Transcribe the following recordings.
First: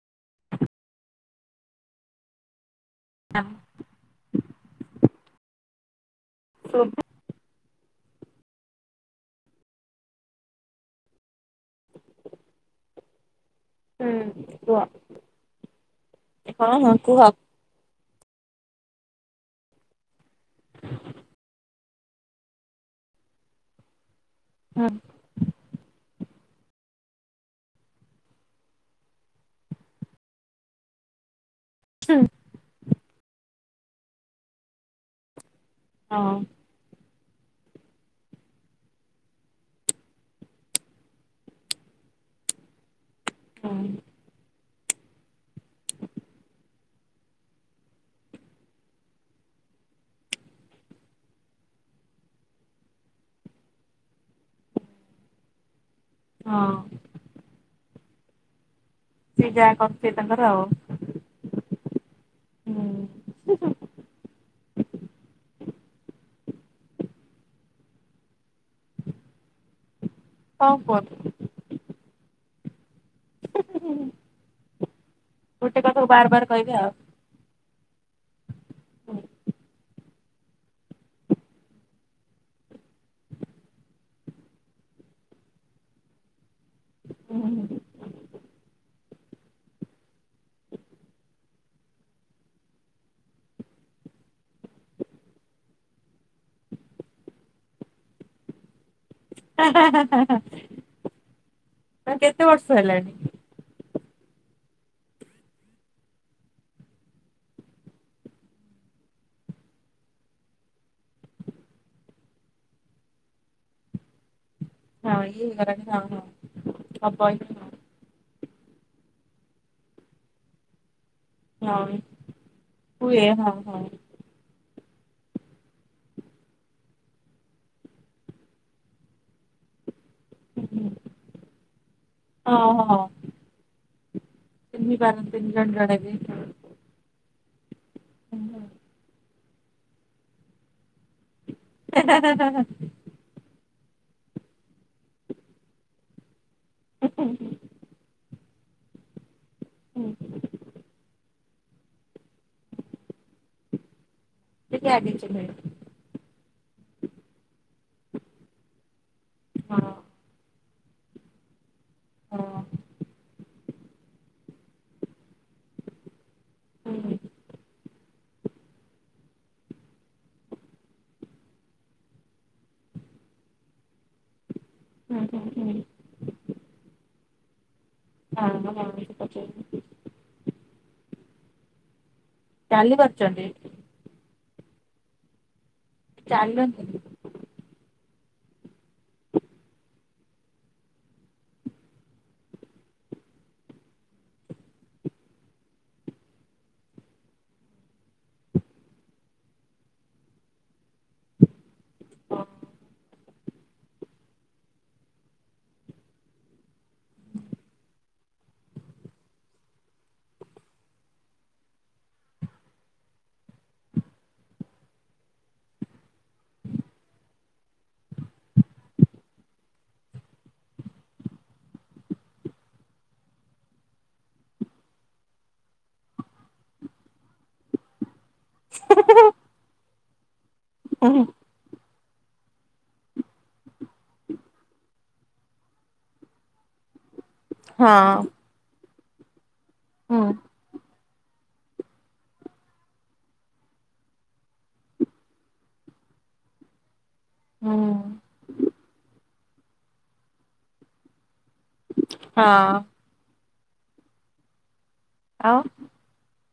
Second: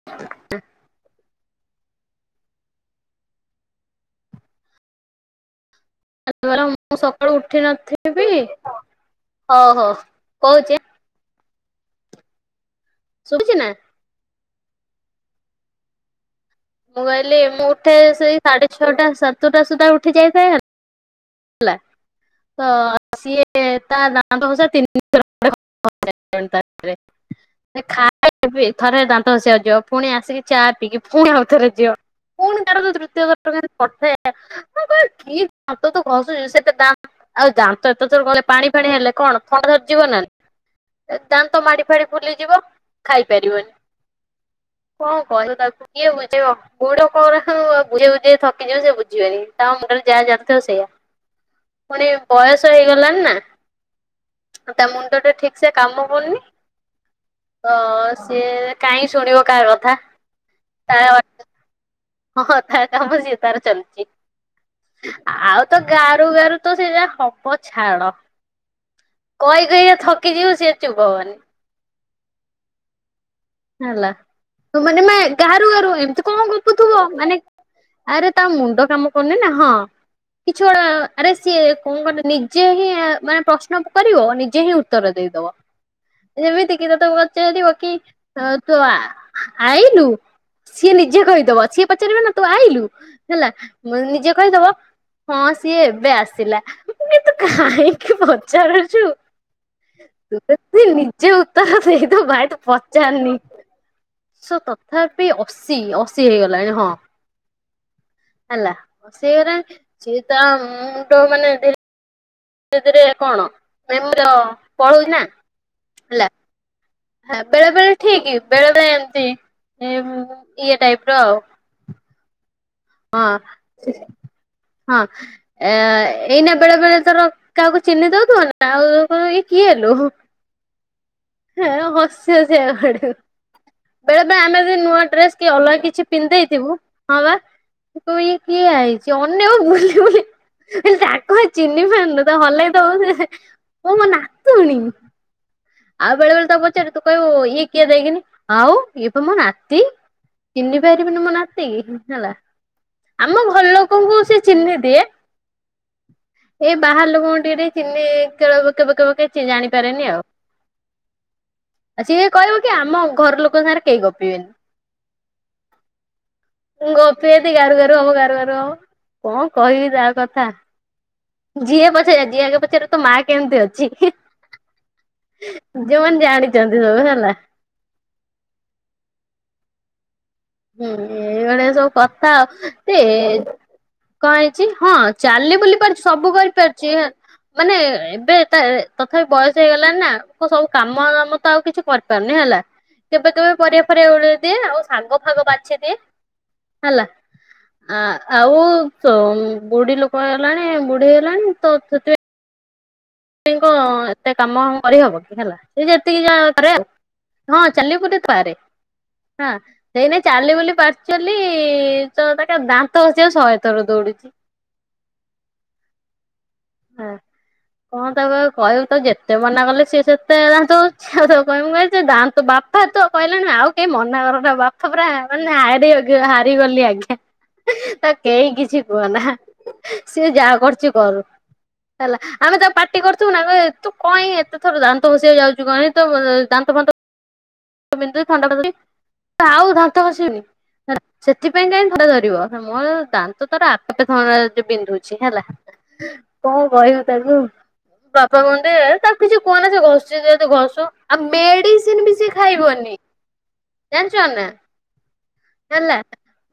[inaudible] ଆମ୍ ଦୁଆର ମୁଁ ସକାଳୁ ଉଠି ନଥିବି ହଉ ହୋ ଯା ଶୁଭୁଛି ନା? ହୁଁ କୁହ? ମୁଁ କହିଲି ମୁଁ ଉଠେ ସେଇ ସାଢେ ଛଅଟା ସାତଟା ସୁଦ୍ଧା ଉଠି ଯାଇଥାଏ ହେ ତ ସିଏ ତା ନାଁ ତ ଦାନ୍ତଘଷା ହଁ ତିନିଥର ହେଲା। [inaudible] ଖାଇବି ଥରେ ଦାନ୍ତ ଘଷିଆକୁ ଯିବ ପୁଣି ଆସିକି ଚା ପିଇକି ପୁଣି ଆଉ ଥରେ ଯିବ। ହୁଁ। [unintelligible] ଆଉ ଦାନ୍ତ ତ ଏତେଥର ଗଲେ ପାଣି ଫାଣି ହେଲେ କଣ ଥଣ୍ଡା ଧରି ଯିବ ନା? ଦାନ୍ତ ମାଡି ଫାଡି ଫୁଲିଯିବ ଖାଇପାରିବନି। ହଁ କଣ କହିବ ତାକୁ କିଏ ବୁଝେଇବ? ପୁଅ ଲୋକଗୁରାଙ୍କୁ କଣ ଆଉ ବୁଝେ ବୁଝେଇ ଥକିଯିବ ସେ ବୁଝିବେନି ତା ମୁଣ୍ଡରେ ଯାହା ଚାଲିଥିବ ସେୟା। ପୁଣି ବୟସ ହେଇଗଲାଣି ନା ତା ମୁଣ୍ଡ ଟା ଠିକ ସେ କାମ କରୁନି। ହଁ। ହଁ ସିଏ କାହିଁ ଶୁଣିବ ସେ କାହା ଯାହା କଥା। କରିଥିବେ ତାଙ୍କର ଆଉ ତା ହଁ ତା କାମ ସିଏ ତାର ଚାଲିଛି ଆଉ ତ ଗାରୁ ଗାରୁ ତ ସେଇଟା ହବ ଛାଡ଼। କହି କହିକା ଥକିଯିବ କଣ ସିଏ ଚୁପ କୁହନ୍ତୁ ହବନି। ହେଲା ତ ମାନେ ଗାରୁ ଗୋଟେ ଗାରୁ କଥାକୁ ବାର ଏମିତି ବାର କଣ କହିବେ ଆଉ ଗପୁଥିବ। ମାନେ ଆରେ ତା ମୁଣ୍ଡ କାମ କରୁନି ନା ହଁ। କିଛି ଗୁଟା ଆରେ ସିଏ କଣ କରେ ନିଜେ ହିଁ ମାନେ ପ୍ରଶ୍ନ କରିବ ନିଜେ ହିଁ ଉତ୍ତର ଦେଇଦବ। ଯେମିତିକି ତତେ ପଚାରିବ କି ତୁ ଆଇଲୁ? ସିଏ ନିଜେ କହିଦବ ସିଏ ପଚାରିବ ନା ତୁ ଆଇଲୁ ହେଲା ନିଜେ କହିଦବ ହଁ ସିଏ ଏବେ ଆସିଲା ମୁଁ କହିଲି ତୁ କାହିଁକି ପଚାରୁ ଛୁ ତୁ ତ ନିଜେ ଉତ୍ତର ଦେଇଦଉ କେତେ ଭାଇ ବର୍ଷ ହେଲାଣି ପଚାରେନି। ତଥାପି ସୋ ଅଶୀ ଅଶୀ ହେଇଗଲାଣି ହଁ। ହେଲା ଅଶି ହେଇଗଲାଣି ସିଏ ତା ମୋ ମୁଣ୍ଡ ମାନେ ଏତିରେ କଣ ନାଇଁ ମୋର ହଁ ଇଏ ହେଇଗଲାଣି ହଁ ହଁ। ହବ ହଁ ଏଇ ବେଳେବେଳେ ଠିକ ବେଳେବେଳେ ଏମିତି ଇଏ ଟାଇପର ଆଉ ହଁ। ହୁଏ ହଁ ହଁ [inaudible] ହଁ। ଏ ଏଇନା ବେଳେ ବେଳେ ତୋର କାହାକୁ ଚିହ୍ନି ଦଉଥିବ ନା ଆଉ କ ଇଏ କିଏ ଲୋ। ହୁଁ ହୁଁ। ହେ ହସି ହସି କା ଗଡେଇବ। ବେଳେ ବଳେ ଆମେ ବି ଚିହ୍ନି ନୂଆ ଡ୍ରେସ ପାରନ୍ତିନି କି ଜଣେ ଅଲଗା ଜଣେ କିଛି ବି ପିନ୍ଧ ଦେଇଥିବୁ ହଁ ବା ସେ କହିବ ଇଏ କିଏ ଆଇଛି ଅନେଇବ ବୁଲି ବୁଲି ଆ କଣ ଚିହ୍ନି ପାରୁନୁ ତ ହଲେଇ ଦବ ସେ [inaudible] ମୋ ନାତୁଣି। ଆଉ ବେଳେ ବେଳେ ତ ପଚାରି ତୁ କହିବୁ ଇଏ କିଏ ଦେଖେନି ଆଉ ଇଏ ତ ମୋ ନାତି। ହୁଁ। ଚିହ୍ନି ପାରିବିନି ମୋ ନାତିକି ହେଲା। ଆମ ଘର ଲୋକଙ୍କୁ ସେ ଚିହ୍ନି ଟିକେ ଦିଏ। ଆଗେଇ ଚାଲିବେ ଏଇ ବାହାର ଲୋକଙ୍କୁ ଟିକେ ଟିକେ ଚିହ୍ନି କେଳବୁ କେବେ କେବେ କିଛି ହଁ ଜାଣିପାରେନି ଆଉ। ଆ ସିଏ ହଁ କହିବ କି ଆମ ଘର ଲୋକଙ୍କ ସାଙ୍ଗରେ କେହି ଗପିବେନି। ମୁ ଗପି ଯଦି ଗାରୁ ଗାରୁ ହବ ଗାରୁ ଗାରୁ ହବ କଣ କହିବି ତା କଥା। ଯିଏ ପଚାରିବା ଯି ଆଗେ ପଚାରିବ ତୋ ମା କେମିତି ଅଛି? ଯୋଉମାନେ ଜାଣିଛନ୍ତି ସବୁ ହେଲା। ହଁ ହଁ ସେ ପଚାରିବେ। ହୁଁ ଏଇଭଳିଆ ସବୁ କଥା ଆଉ ଚାଲି ସେ ପାରୁଛନ୍ତି କଂ ହେଇଛି ହଁ ଚାଲି ବୁଲି ପାରୁଛି ସବୁ କରିପାରୁଛି ଚାଲନ୍ତୁନି। ଏଁ। ମାନେ ଏବେ ତା ତଥାପି ବୟସ ହେଇଗଲାଣି ନା ତ ସବୁ କାମ ଧାମ ତ ଆଉ କିଛି କରିପାରୁନି ହେଲା। କେବେ କେବେ ପରିବା ଫରିବା ଉଳେଇ ଦିଏ ଆଉ ସାଗ ଫାଗ ବାଛି ଦିଏ। ହେଲା ଆ ଆଉ ସୋ ବୁଢୀ ଲୋକ ହେଲାଣି ବୁଢ ଢି ହେଲାଣି ତ ସେଥିପାଇଁ ସେ ଙ୍କ ଏତେ କାମ ହମ୍ କରିହବ କି ହେଲା ସେ ଯେତିକି ଯାହା କରେ ଆଉ। ହଁ ଚାଲି ବୁଲି ପାରେ ହଁ। ସେଇନାଗି ଚାଲି ବୁଲି ପାରୁଛି ବୋଲି ତ ସେ କା ଦାନ୍ତ ଘସିବାକୁ ଶହେଥର ଦୌଡୁଛି! ହୁଁ! କଣ ତାକୁ ଆଉ କହିବୁ ତାକୁ ଯେତେ ମନା କଲେ ସିଏ ସେତେ ଦାନ୍ତ ଘସୁଛି ଆଉ [unintelligible] ହା ତୁ କହିଲାଣି ଆଉ କେହି ମନା କରନ ବାପା ପୁରା ମାନେ ହାରିଗ ହାରିଗଲି ଆଜ୍ଞା! ତାକୁ କେହି କିଛି କୁହନା ସିଏ ଯାହା କରୁଛି କରୁ! ହୁଁ ହେଲା ଆମେ ତାକୁ ପାଟି କରିଥିବୁ ନା କହବ ତୁ କଇଁ ଏତେ ଥର ଦାନ୍ତ ଖସିବାକୁ ଯାଉଛୁ କହନି ତୋ ଦାନ୍ତ ଫାନ୍ତ ହଁ ବିନ୍ଧୁଚି ଥଣ୍ଡା ଧରୁଚି ତ ଆଉ ଦାନ୍ତ ହୁଁ ଖଷିବିନି! ହେଲା ସେଥିପାଇଁ କାଇଁ ଥଣ୍ତା ଧରିବ ମୋର ଦାନ୍ତ ତାର ଆପେ ଆପେ ଥଣ୍ଡା ଯୋ ବିନ୍ଧୁଛି ହେଲା! କଣ କହିବୁ ତାକୁ ହୁଁ ବାପା କୁହନ୍ତି ଏ ତାକୁ କିଛି କୁହନା ସେ ଘସୂଚି ଯେହେତୁ ଘସୁ ଆଉ ମେଡିସିନ ବି ସେ ହଁ ଖାଇବନି! ଜାଣିଛନ୍ ନା! ଆଉ। ହେଲା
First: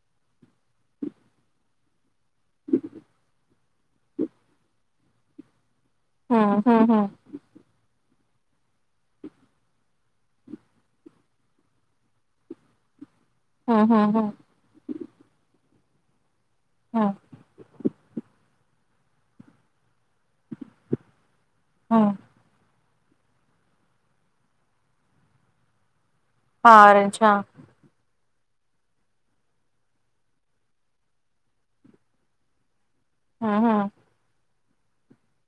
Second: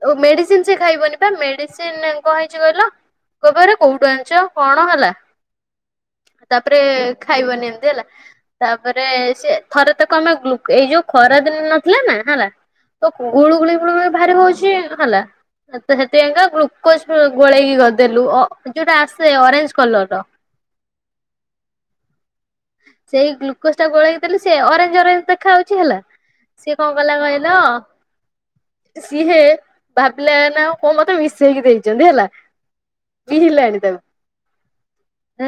ଓ ମେଡିସିନ ସେ ଖାଇବନି ବା ମେଡିସିନ କଣ ହେଇଛି କହିଲ କହିବ ଏରା କୋଉଠୁ ଆଣିଛ କଣ ହେଲା! ହୁଁ ତାପରେ ହୁଁ ହୁଁ ଖାଇବନି ଏମତି ହେଲା ତାପରେ ସେ ଥରେ ତାକୁ ଆମେ ଗ୍ଲୁକ ଏଇ ଯୋଉ ଖରା ଦିନ ନଥିଲା ନା ହେଲା, ଲ ତ ଗୁଳୁ ଗୁଳି ହୁଁ ଫୁଳୁ ହୁଁ ଗୁଳି ହୁଁ ଭାରି ହଉଛି ଛି ହେଲା ହେଥି ହେଥିପାଇଁ କା ହୁଁ ହୁଁ ଗ୍ଲୁକୋଜ ଫ୍ଲୁ ଗୋଳେଇକି ଦେଲୁ ଅ ଯୋଉଟା ଆସେ ଅରେଞ୍ଜ କଲର ର! ହଁ! ସେଇ ଗ୍ଲୁକୋଜ୍ ଟା ଗୋଳେଇ କି ଦେଲି ସେ ଅରେଞ୍ଜ ଅରେଞ୍ଜ ଦେଖା ଯାଉଛି ହେଲା! ସିଏ କଣ କଲା ଅରେଞ୍ଜ କହିଲ ସିଏ ଭାବିଲା ନା ଆଉ କଣ ମତେ ମିଶେଇକି ଦେଇଛନ୍ତି ହେଲା! ହଁ [unintelligible] ହୁଁ ହୁଁ ତାକୁ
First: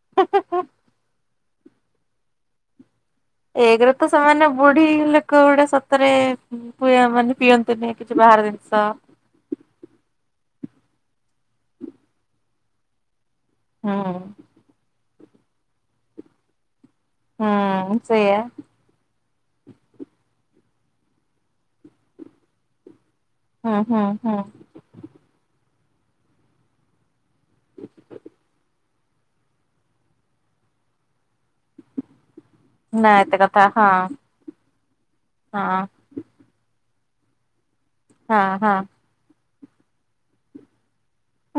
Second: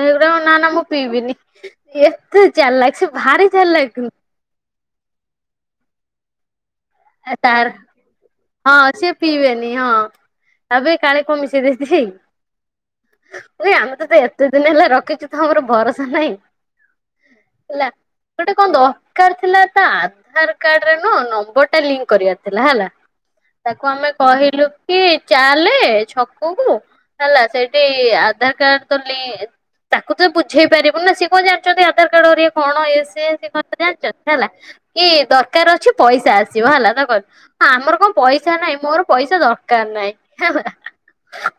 ଏଉରା ନା ନା ମୁଁ ପିଇବିନି ଏତେ ଚାଲାଖ୍ ସେ! ଭାରି ଏକରେ ଚାଲାକ୍ ତ ସେମାନେ ବୁଢୀ ଲୋକ ଗୁଡା ସତରେ! [unintelligible] ମାନେ ତାର ପିଅନ୍ତୁନି କିଛି ବାହାର ହଁ ଜିନିଷ! ସିଏ ପିଇବେନି ହଁ, ତାବେ କାଳେ କଣ ମିଶେଇ ଦେଇଥିବେ କି ନାଇ ଆମେ ତତେ ହୁଁ ଏତେ ଦିନି ହେଲା ରଖିଛୁ ତ ଆମର ଭରସା ନାହିଁ! ହେଲା, ହୁଁ ସେଇଆ ଗୋଟେ କଣ ଦ ରକାର ଥିଲା ତା ଆଧାର କାର୍ଡରେ ନୁହଁ, ନମ୍ବର ଟା ଲିଙ୍କ୍ କରିବାର ଥିଲା ହେଲା! ହୁଁ ତାକୁ ହୁଁ ଆମେ ହୁଁ କହିଲୁ କି ଚାଲେ ଛକ କୁ ହେଲା ସେଇଠି ଆଧାର କାର୍ଡ ତ ନେଇ ତାକୁ ତ ବୁଝେଇ ପାରିବୁ ନା ସେ ଆଉ କଣ ଜାଣିଛନ୍ତି ଆଧାର କାର୍ଡ ଘରିକା କଣ ଏ ନା ସେ ସେ କଥା କଣ ଏତେ ହଁ ଜାଣିଛନ୍ତି ହେଲା କି ଦରକାର ହଁ ଅଛି ପଇସା ଆସିବ ହେଲା, ତା କହିବୁ ଆମର କଣ ପଇସା ହଁ ହଁ ନାହିଁ ମୋର ପଇସା ଦରକାର ନାହିଁ ହେଲା,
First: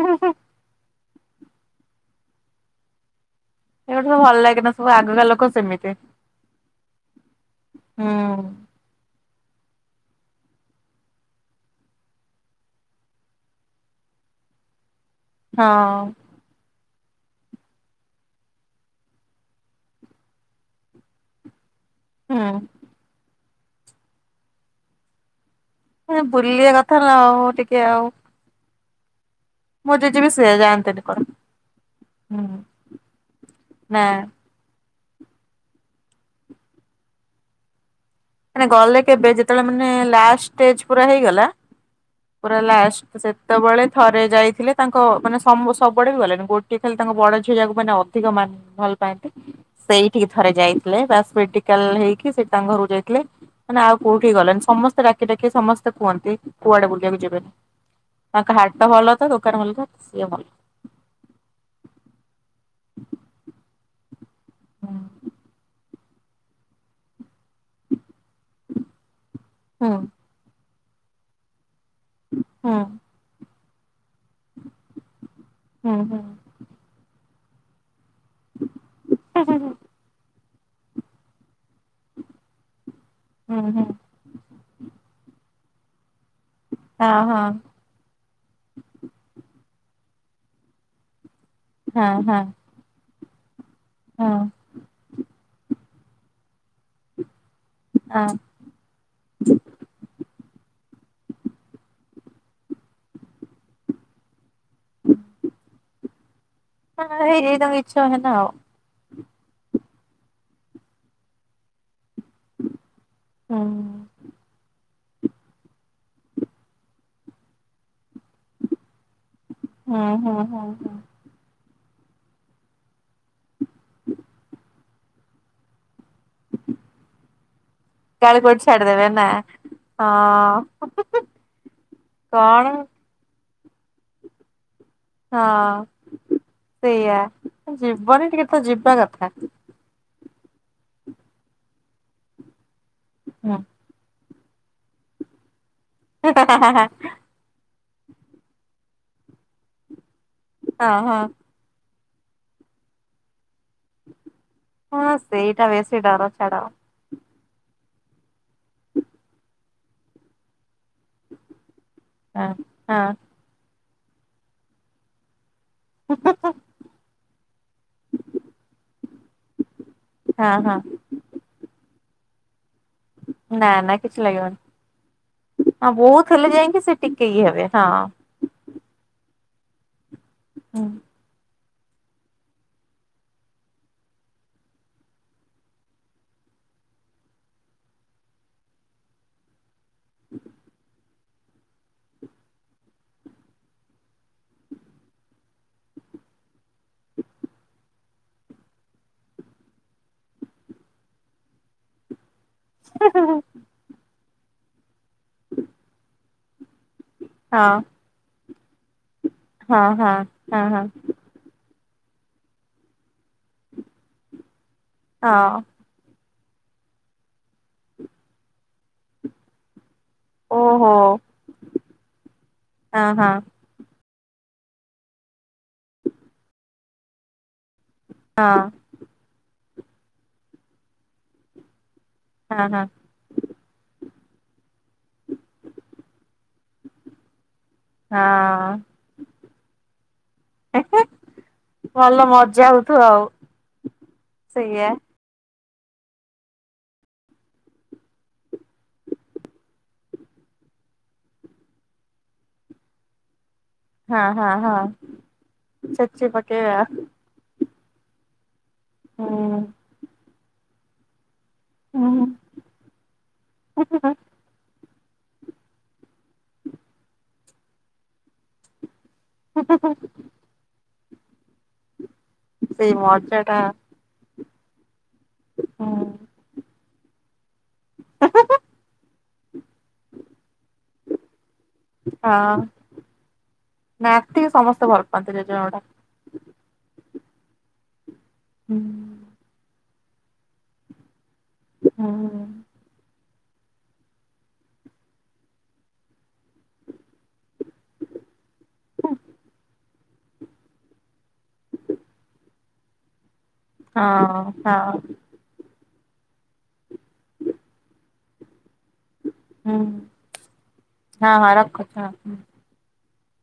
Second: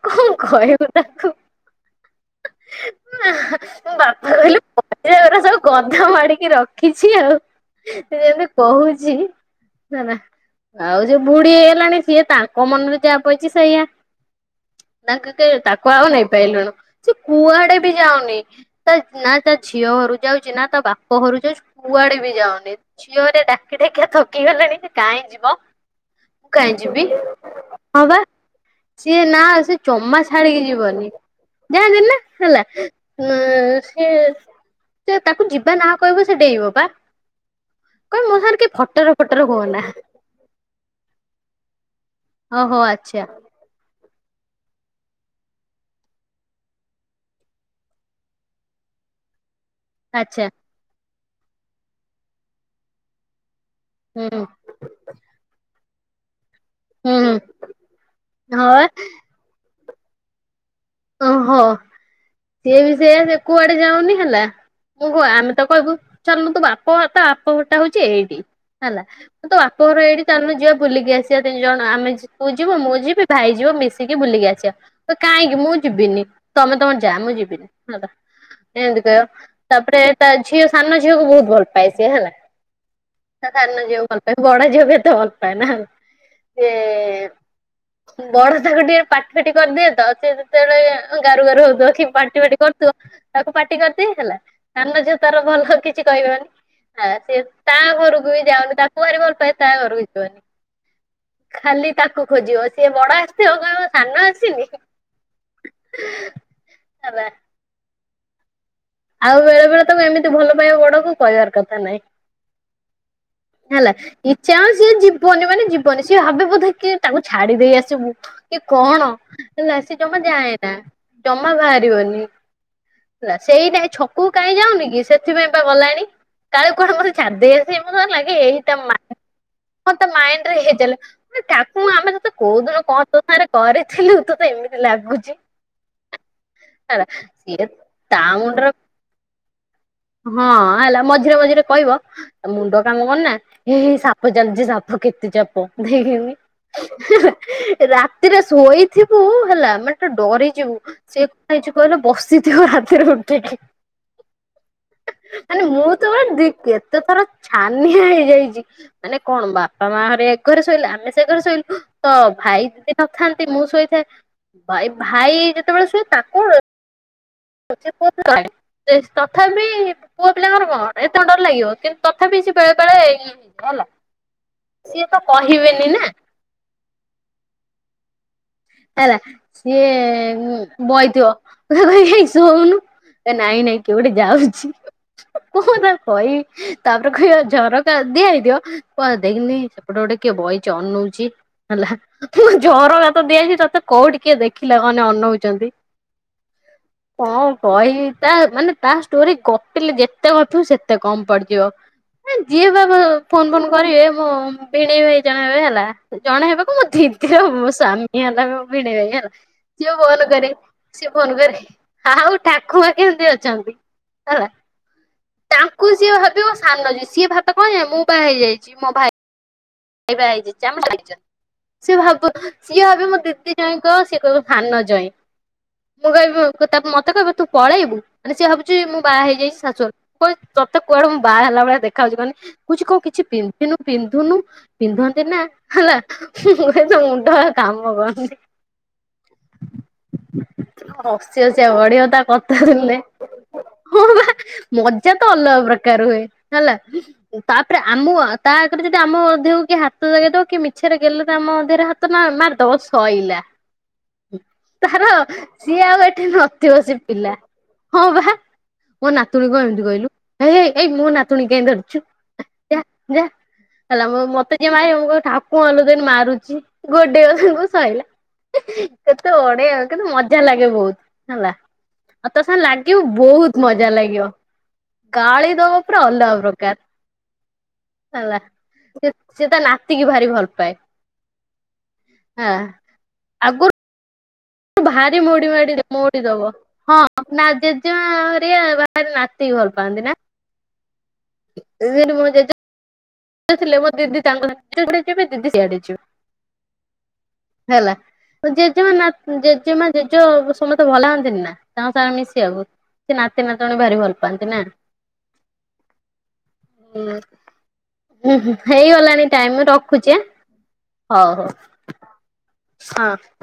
କଣ କହିବୁ! [unintelligible] ତାକୁ ନା! ମୋ ଏଗୁଡା ସବୁ ବାପା ଭଲ କହିଲେ ଲାଗେନା ସବୁ ପଇସା ଆଗକା ଗୁରା ଲୋକ ସବୁ ସେମିତି ଗଧ ମାଡିକି ରଖ! କିଛି ଆଉ ସେ ହୁଁ ଯେମିତି କହୁଛି! ହେ ନା ଆଉ ଯୋଉ ବୁଢୀ ହେଇ ଗଲାଣି ସିଏ ତାଙ୍କ ମନରେ ଯାହା ପଇଚି ସେଇଆ! ତାଙ୍କୁ କେ, ହଁ ତାକୁ ଆଉ ନେଇ ପାଇଲୁନି ସେ କୁଆଡେ ବି ଯାଉନି! ତା, ନା ତା ଝିଅ ଘରକୁ ଯାଉଛି ନା ତା ବାପ ଘରକୁ ଯାଉଛି କୁଆଡେ ବି ହୁଁ ଯାଉନି ଝିଅ ଘରିକା ଡାକି ଡାକି କା ଥକିଗଲେଣି ସେ କାଇଁ ଯିବ! ବୁଲିବା କାହିଁ କଥା ଯିବି ନା ଆଉ ଟିକେ ହଁ ଆଉ! ବା ସିଏ ନା, ସେ ମୋ ଜେଜେ ଚମା ବି ସେୟା ଛାଡିକି ଯାଆନ୍ତିନି ଯିବନି! କୁଆଡେ ଯାହା ବି ହେଲା, ହୁଁ। ହେଲା ନା ନା ସେ ସେ ତାକୁ ଯିବା ନା କହିବ ସେ ଡେଇବ ବା କହିବ ମୋ ସାଙ୍ଗରେ ମାନେ କିଏ ଗଲେ ଫଟର କେବେ ଫଟର ହୁଅନି! ଯେତେବେଳେ ମାନେ ଲାଷ୍ଟ ଷ୍ଟେଜ ପୁରା ହେଇଗଲା ପୁରା ଓହୋ ଲାଷ୍ଟ ସେ ଆଚ୍ଛା ସେତେବେଳେ ଥରେ ଯାଇଥିଲେ ତାଙ୍କ ମାନେ ସମୁ ସବୁବେଳେ ବି ଗଲେ ନି ଗୋଟିଏ ଖାଲି ତାଙ୍କ ବଡ ଝିଅ ଯାକୁ ମାନେ ଅଧିକ ମାନେ! ଭଲ ପାଆନ୍ତି। ସେଇଠିକ ଆଚ୍ଛା ଥରେ ଯାଇଥିଲେ ବାସ ମେଡିକାଲ ହେଇକି ସେଇଠି ତାଙ୍କ ଘରକୁ ଯାଇଥିଲେ। ନା ଆଉ କୋଉଠି ହୁଁ ଗଲଣି ସମସ୍ତେଡାକି ଡାକି ସମସ୍ତେ କୁହନ୍ତି। କୁଆଡେ ହୁଁ ବୁଲିବାକୁ ହୁଁ ଯିବେନି ତାଙ୍କ ହାଟ ହଁ ଟା ଭଲ ତ ଦୋକାନ ଭଲ ତ ସିଏ ଭଲ। ଓହୋ ସିଏ ବି ସେଆ ସେ କୁଆଡେ ଯାଉନି ହେଲା। ହୁଁ ମୁଁ କହ ଆମେ ତ କହିବୁ ଚାଲନୁ ତୁ ବାପ ହ ତ ବାପ ହଟା ହଉଛି ଏଇଠି ହେଲା। ତୁ ବାପ ହୁଁ ଘର ଏଇଠି ଚାଲୁନୁ ଯିବା ବୁଲିକି ଆସିବା ତିନି ଜଣ ଆମେ ତୁ ହୁଁ ଯିବୁ ମୁଁ ଯିବି। ଭାଇ ଯିବ ମିଶିକି ବୁଲିକି ଆସିବା ତ କାହିଁକି ମୁଁ ହୁଁ ହୁଁ। ଯିବିନି ତମେ ତମର ଯା ମୁଁ ଯିବିନି ହ। ଏମିତି କହିବ ହୁଁ ହୁଁ। ତାପରେ ତା ଝିଅ ସାନ ଝିଅକୁ ବହୁତ ଭଲ ପାଏ। ପାଏ ସେ ହେଲା ହୁଁ ସାଧାରଣ ହୁଁ ଝିଅ ଭଲ ପାଏ ବଡ ଝିଅ ବି ଏତ ଭଲ ପାଏ ନା। ହଁ ହଁ। ବଡ ତାକୁ ଟିକେ ପାଟି ଫାଟି କରିଦିଏ ତ ସଏ ଯେତେବେଳେ ଗାରୁଗାରୁ ହଉଥ କି ହଁ ପାଟି ହଁ ଫାଟି କରି। ତୁ ତାକୁ ପାଟି କରିଚି ହଁ ହେଲା କାନ ଝିଅ ତାର ଭଲ କିଛି କହିବନି ହ ସିଏ। ତା ହଁ ଘରକୁ ବି ଯାଉନି ତାକୁ ଭାରି ଭଲ ପାଏ ତା ଘରକୁ ଯିବନି। ଖାଲି ତାକୁ ଖୋଜିବ ସିଏ ବଡ ଆସଥିବ କହିବ ସାନ ଆସିନି। ହଁ ହେଲା। ଏଇ ଏଇ ତମ ଇଛୁ ନା ଆଉ। ଆଉ ବେଳେ ବେଳେ ତମେ ଏମିତି ଭଲ ପାଇବ ବଡକୁ କହିବାର କଥା ନାହିଁ। ହୁଁ ହେଲା, ଇଛା ହଉଛି ଯିବନି ମାନେ ଯିବନି ସିଏ ଭାବେ ବୋଧେ କିଏ ତାକୁ ଛାଡି ଦେଇ ଆସିବୁ। ଏ କଣ, ହେଲା ସେ ହୁଁ ଜମା ହୁଁ ହୁଁ ଯାଏନା ହୁଁ ଜମା ବାହାରିବନି। ହେଲା ସେଇଟା ଏଇ ଛକକୁ କାଇଁ ଯାଉନି କି ସେଥିପାଇଁ ବା ଗଲାନି କାଳେ କୁଆଡେ ମୋତେ ଛାଡ଼ିଦେଇ ଆସିବେ, ମୁଁ କହିଲି କାଳେ କୋଉଠି ଏଇଟା ଛାଡିଦେବେ ମାଇଁ ନା କଣ ତୋ ମାଇଣ୍ଡରେ ହଁ ହେଇ [unintelligible] ତାକୁ ଆମେ ତତେ କୋଉ ଦିନ କଣ ତୋ ସାଙ୍ଗରେ କରିଥିଲୁ ତତେ ଏମିତି ଲାଗୁଛି। ହଁ ହେଲା ସେଇଆ ସିଏ ତା ଯିବନି ଟିକେ ତ ମୁଣ୍ଡରେ ଯିବା କଥା। ହଁ ହେଲା ମଝିରେ ମଝିରେ କହିବ ତା ମୁଣ୍ଡ କାମ କରୁନି ନା, ହୁଁ ହେ ହେ ସା ସାପ ଚାଲଛି ସାପ କେତେ ଚାପ ଦେଖେନି। ରାତିରେ ଶୋଇଥିବୁ ହେଲା [unintelligible] ଡରିଯିବୁ ହଁ ହଁ ସେ କଣ ହେଇଛୁ କହିଲୁ ବସିଥିବ ରାତିରେ ଉଠିକି। ହଁ ସେଇଟା ମାନ ମୁଁ ବେଶୀ ତ ଡର ମୋର ଦି ଛାଡ କେତେ ଥର ଛାନିଆ ହେଇଯାଇଛି। ମାନେ କଣ ବାପା ମାଆ ହେରିକା ଏ ଘରେ ଶୋଇଲେ ଆମେ ସେ ଘରେ ଶୋଇଲୁ। ତ ହଁ ଭାଇ ଯଦି ହଁ ନଥାନ୍ତି ମୁଁ ଶୋଇଥାଏ ଭାଇ, ଭାଇ ଯେତେବେଳେ ଶୁଏ ତାକୁ [inaudible] ତଥାପି ପୁଅ ହଁ ପିଲାଙ୍କର ହଁ କଣ ଏତେ କଣ ଡର ଲାଗିବ କିନ୍ତୁ ତଥାପି ସେ ବେଳେ ବେଳେ ଇଏ ହେଇଯାଏ ନା ହେଲା। ନା କିଛି ଲାଗିବନି। ସିଏ ତ କହିବେନି ହଁ ନା। ବହୁତ ହେଲେ ଯାଇକି ସେ ଟିକେ ଏ ହେବେ, ହଁ। ହେଲା, ସିଏ ହୁଁ। ବଇଥିବ। ହୋଇ ହେଇ ହେଇ ଶୋଉନୁ, ଏ ନାଇଁ-ନାଇଁ କିଏ ଗୋଟେ ଯାଉଛି। କଣ ତାକୁ କହିବି, ତାପରେ କହିବ ଝରକା ଦିଆ ହେଇଥିବ କହିବ ଦେଇକିନି‌ ସେପ୍ ସେପଟେ କିଏ ଗୋଟେ ବଇଛ ଅନଉଛି ହେଲା [unintelligible] ଝରକା ତ ଦିଆହେଇ ତତେ କୋଉଠିି କିଏ ଦେଖିଲା ମାନେ ଅନଉଛନ୍ତି। କଣ କହିବି ତା, ମାନେ ତା ଷ୍ଟୋରି ଗପିଲେ ଯେତେ ଗପିବୁ ସେତେ କମ୍ ପଡିଯିବ। ଏ ଯିଏ ବାବା ଫୋନ ଫୋନ୍ କରିବେ ମୋ ଭିଣେଇ ଭାଇ ଜଣେ ହେବେ ହେଲା, ଜଣେ ହେବେ କଣ ମୋ ଦିଦି ଆଉ ହଁ ମୋ ସ୍ବାମୀ ହେଲା। ହେଲା ମୋ ଭିଣେଇ ଭାଇ ହେଲା ହଁ ସିଏ ହଁ ଫୋନ୍ କରେ ହଁ ହଁ ସେ ଫୋନ କରିକି ଆ-ଆ ଆଉ ଠାକୁମା କେମତି ଅଛନ୍ତି, ହେଲା। ହଁ। ତାକୁ ସିଏ ଭାବିବ ସାନ ଜଇଁ ସିଏ ଭାତ କଣ ମୁଁ ବାହା ହେଇଯାଇଛି ମୋ ଭାଇ। [inaudible] ବାହା ହେଇଯାଇଛି ଆମ ଓହୋ [unintelligible] ସେ ଭାବୁ ସିଏ ଭାବେ ହଁ ମୋ ହଁ ଦିଦି [unintelligible] ସେ କହିବ ସାନ ଜଇଁ, ମୁଁ କହିବି ତା ମତେ କହିବ ତୁ ପଳେଇବୁ। ଉଁ ମାନେ ସିଏ ହଁ ଭାବୁଛି ମୁଁ ବାହା ହେଇଯାଇଛି ଶାଶୁଘର, [unintelligible] ତତେ କୁଆଡୁ ମୁଁ ବାହା ହେଲା ଭଳିଆ ଦେଖାଯାଉଛି କହନି। ହଁ ହଁ କହୁଛି କଣ କିଛି ପିନ୍ଧିନୁ ପିନ୍ଧୁନୁ। ପିନ୍ଧନ୍ତି ନା ହେଲା, ମୁଁ [unintelligible] ତୋ ମୁଣ୍ଡ ଆଉ କାମ କରୁନି। ହଁ ହ ହସି ହସିକା ଗଡିବ ଭଲ ତା କଥା ମଜା ଶୁଣିଲେ, ହଉଥିବ ଆଉ। ହଁ ପା ସେଇଆ ମଜା ତ ଅଲଗା ପ୍ରକାର ହୁଏ ହେଲା, ତାପରେ ଆମୁ ତା ଆଗରେ ଯଦି ଆମ-ଅ ଦେହକୁ କିଏ ହାତ ଦେଖେଇଦେବ କିଏ ମିଛରେ ଗେଲେରେ ଆମ ଦେହରେ ହାତ ମା ମାରିଦେବ ସଇଲା ହଁ ହୁଁ ହଁ ହଁ ତାର ସିଏ ଆଉ ଏଠି ଛେଚି ନଥିବ ପକେଇବା ସେ ପିଲା। ହଁ ବା ମୋ ନାତୁଣୀକୁ ହୁଁ। କଣ ଏମିତି କହିଲୁ, ହେଇ ଏଇ ଏଇ ମୋ ନା ନାତୁଣିକି କାଇଁ ଧରିଛୁ, ହୁଁ। ଯାଆ ଯାଆ ହେଲା ମୁଁ ମତେ [inaudible] ମୁଁ କହିବି ଠାକୁମା ଦେଖିଲୁ ମାରୁଛି ଗୋଡେଇବ ତାଙ୍କୁ ସଇଲା। କେତେ ବଢିଆ କିନ୍ତୁ ମଜା ଲାଗେ ବହୁତ୍, ହେଲା। ଆଉ ତା ସାଙ୍ଗେ ସେଇ ଲାଗିବୁ ମଜା ବହୁତ୍ ଟା ମଜା ଲାଗିବ। ଗାଳି ଦବ ପୁରା ହୁଁ ଅଲଗା ପ୍ରକାର ହେଲା। [unintelligible] ସେ ତା ନାତିକି ଭାରି ଭଲ ପାଏ ହଁ ଆଗରୁ ନାତି ସମୟ ଭାରି ମୋଡି ମାଡି ମୋଡି ଦବ ହଁ। ଆପ ଆଚାର୍ଯ୍ୟରେ ହୁଁ ବାହାରେ ନାତିକି ଭଲ ପାଆନ୍ତି ନା। [unintelligible] ହୁଁ ଜେଜ ଥିଲେ ମୋ ଦିଦି ତାଙ୍କଡ ଯିବ ଦିଦି ସିଆଡେ ଯିବେ ହେଲା ଜେଜେମା ନା ଜେଜେମା ଜେଜେ ସମସ୍ତେ ଭଲ ହୁନ୍ତିନି ନା ତାଙ୍କ ସଙ୍ଗ ମିଶିଆକୁ ସେ ନାତି ନାତୁଣୀ ଭାରି ଭଲ ହଁ ପାଆନ୍ତି ନା ହଁ ହଁ। ହେଇଗଲାଣି ଟାଇମ ମୁଁ ହୁଁ ରଖୁଛି ଆଁ ହଁ ହଉ ହଉ। ହଁ ରଖୁଛି ହଁ। ହଁ।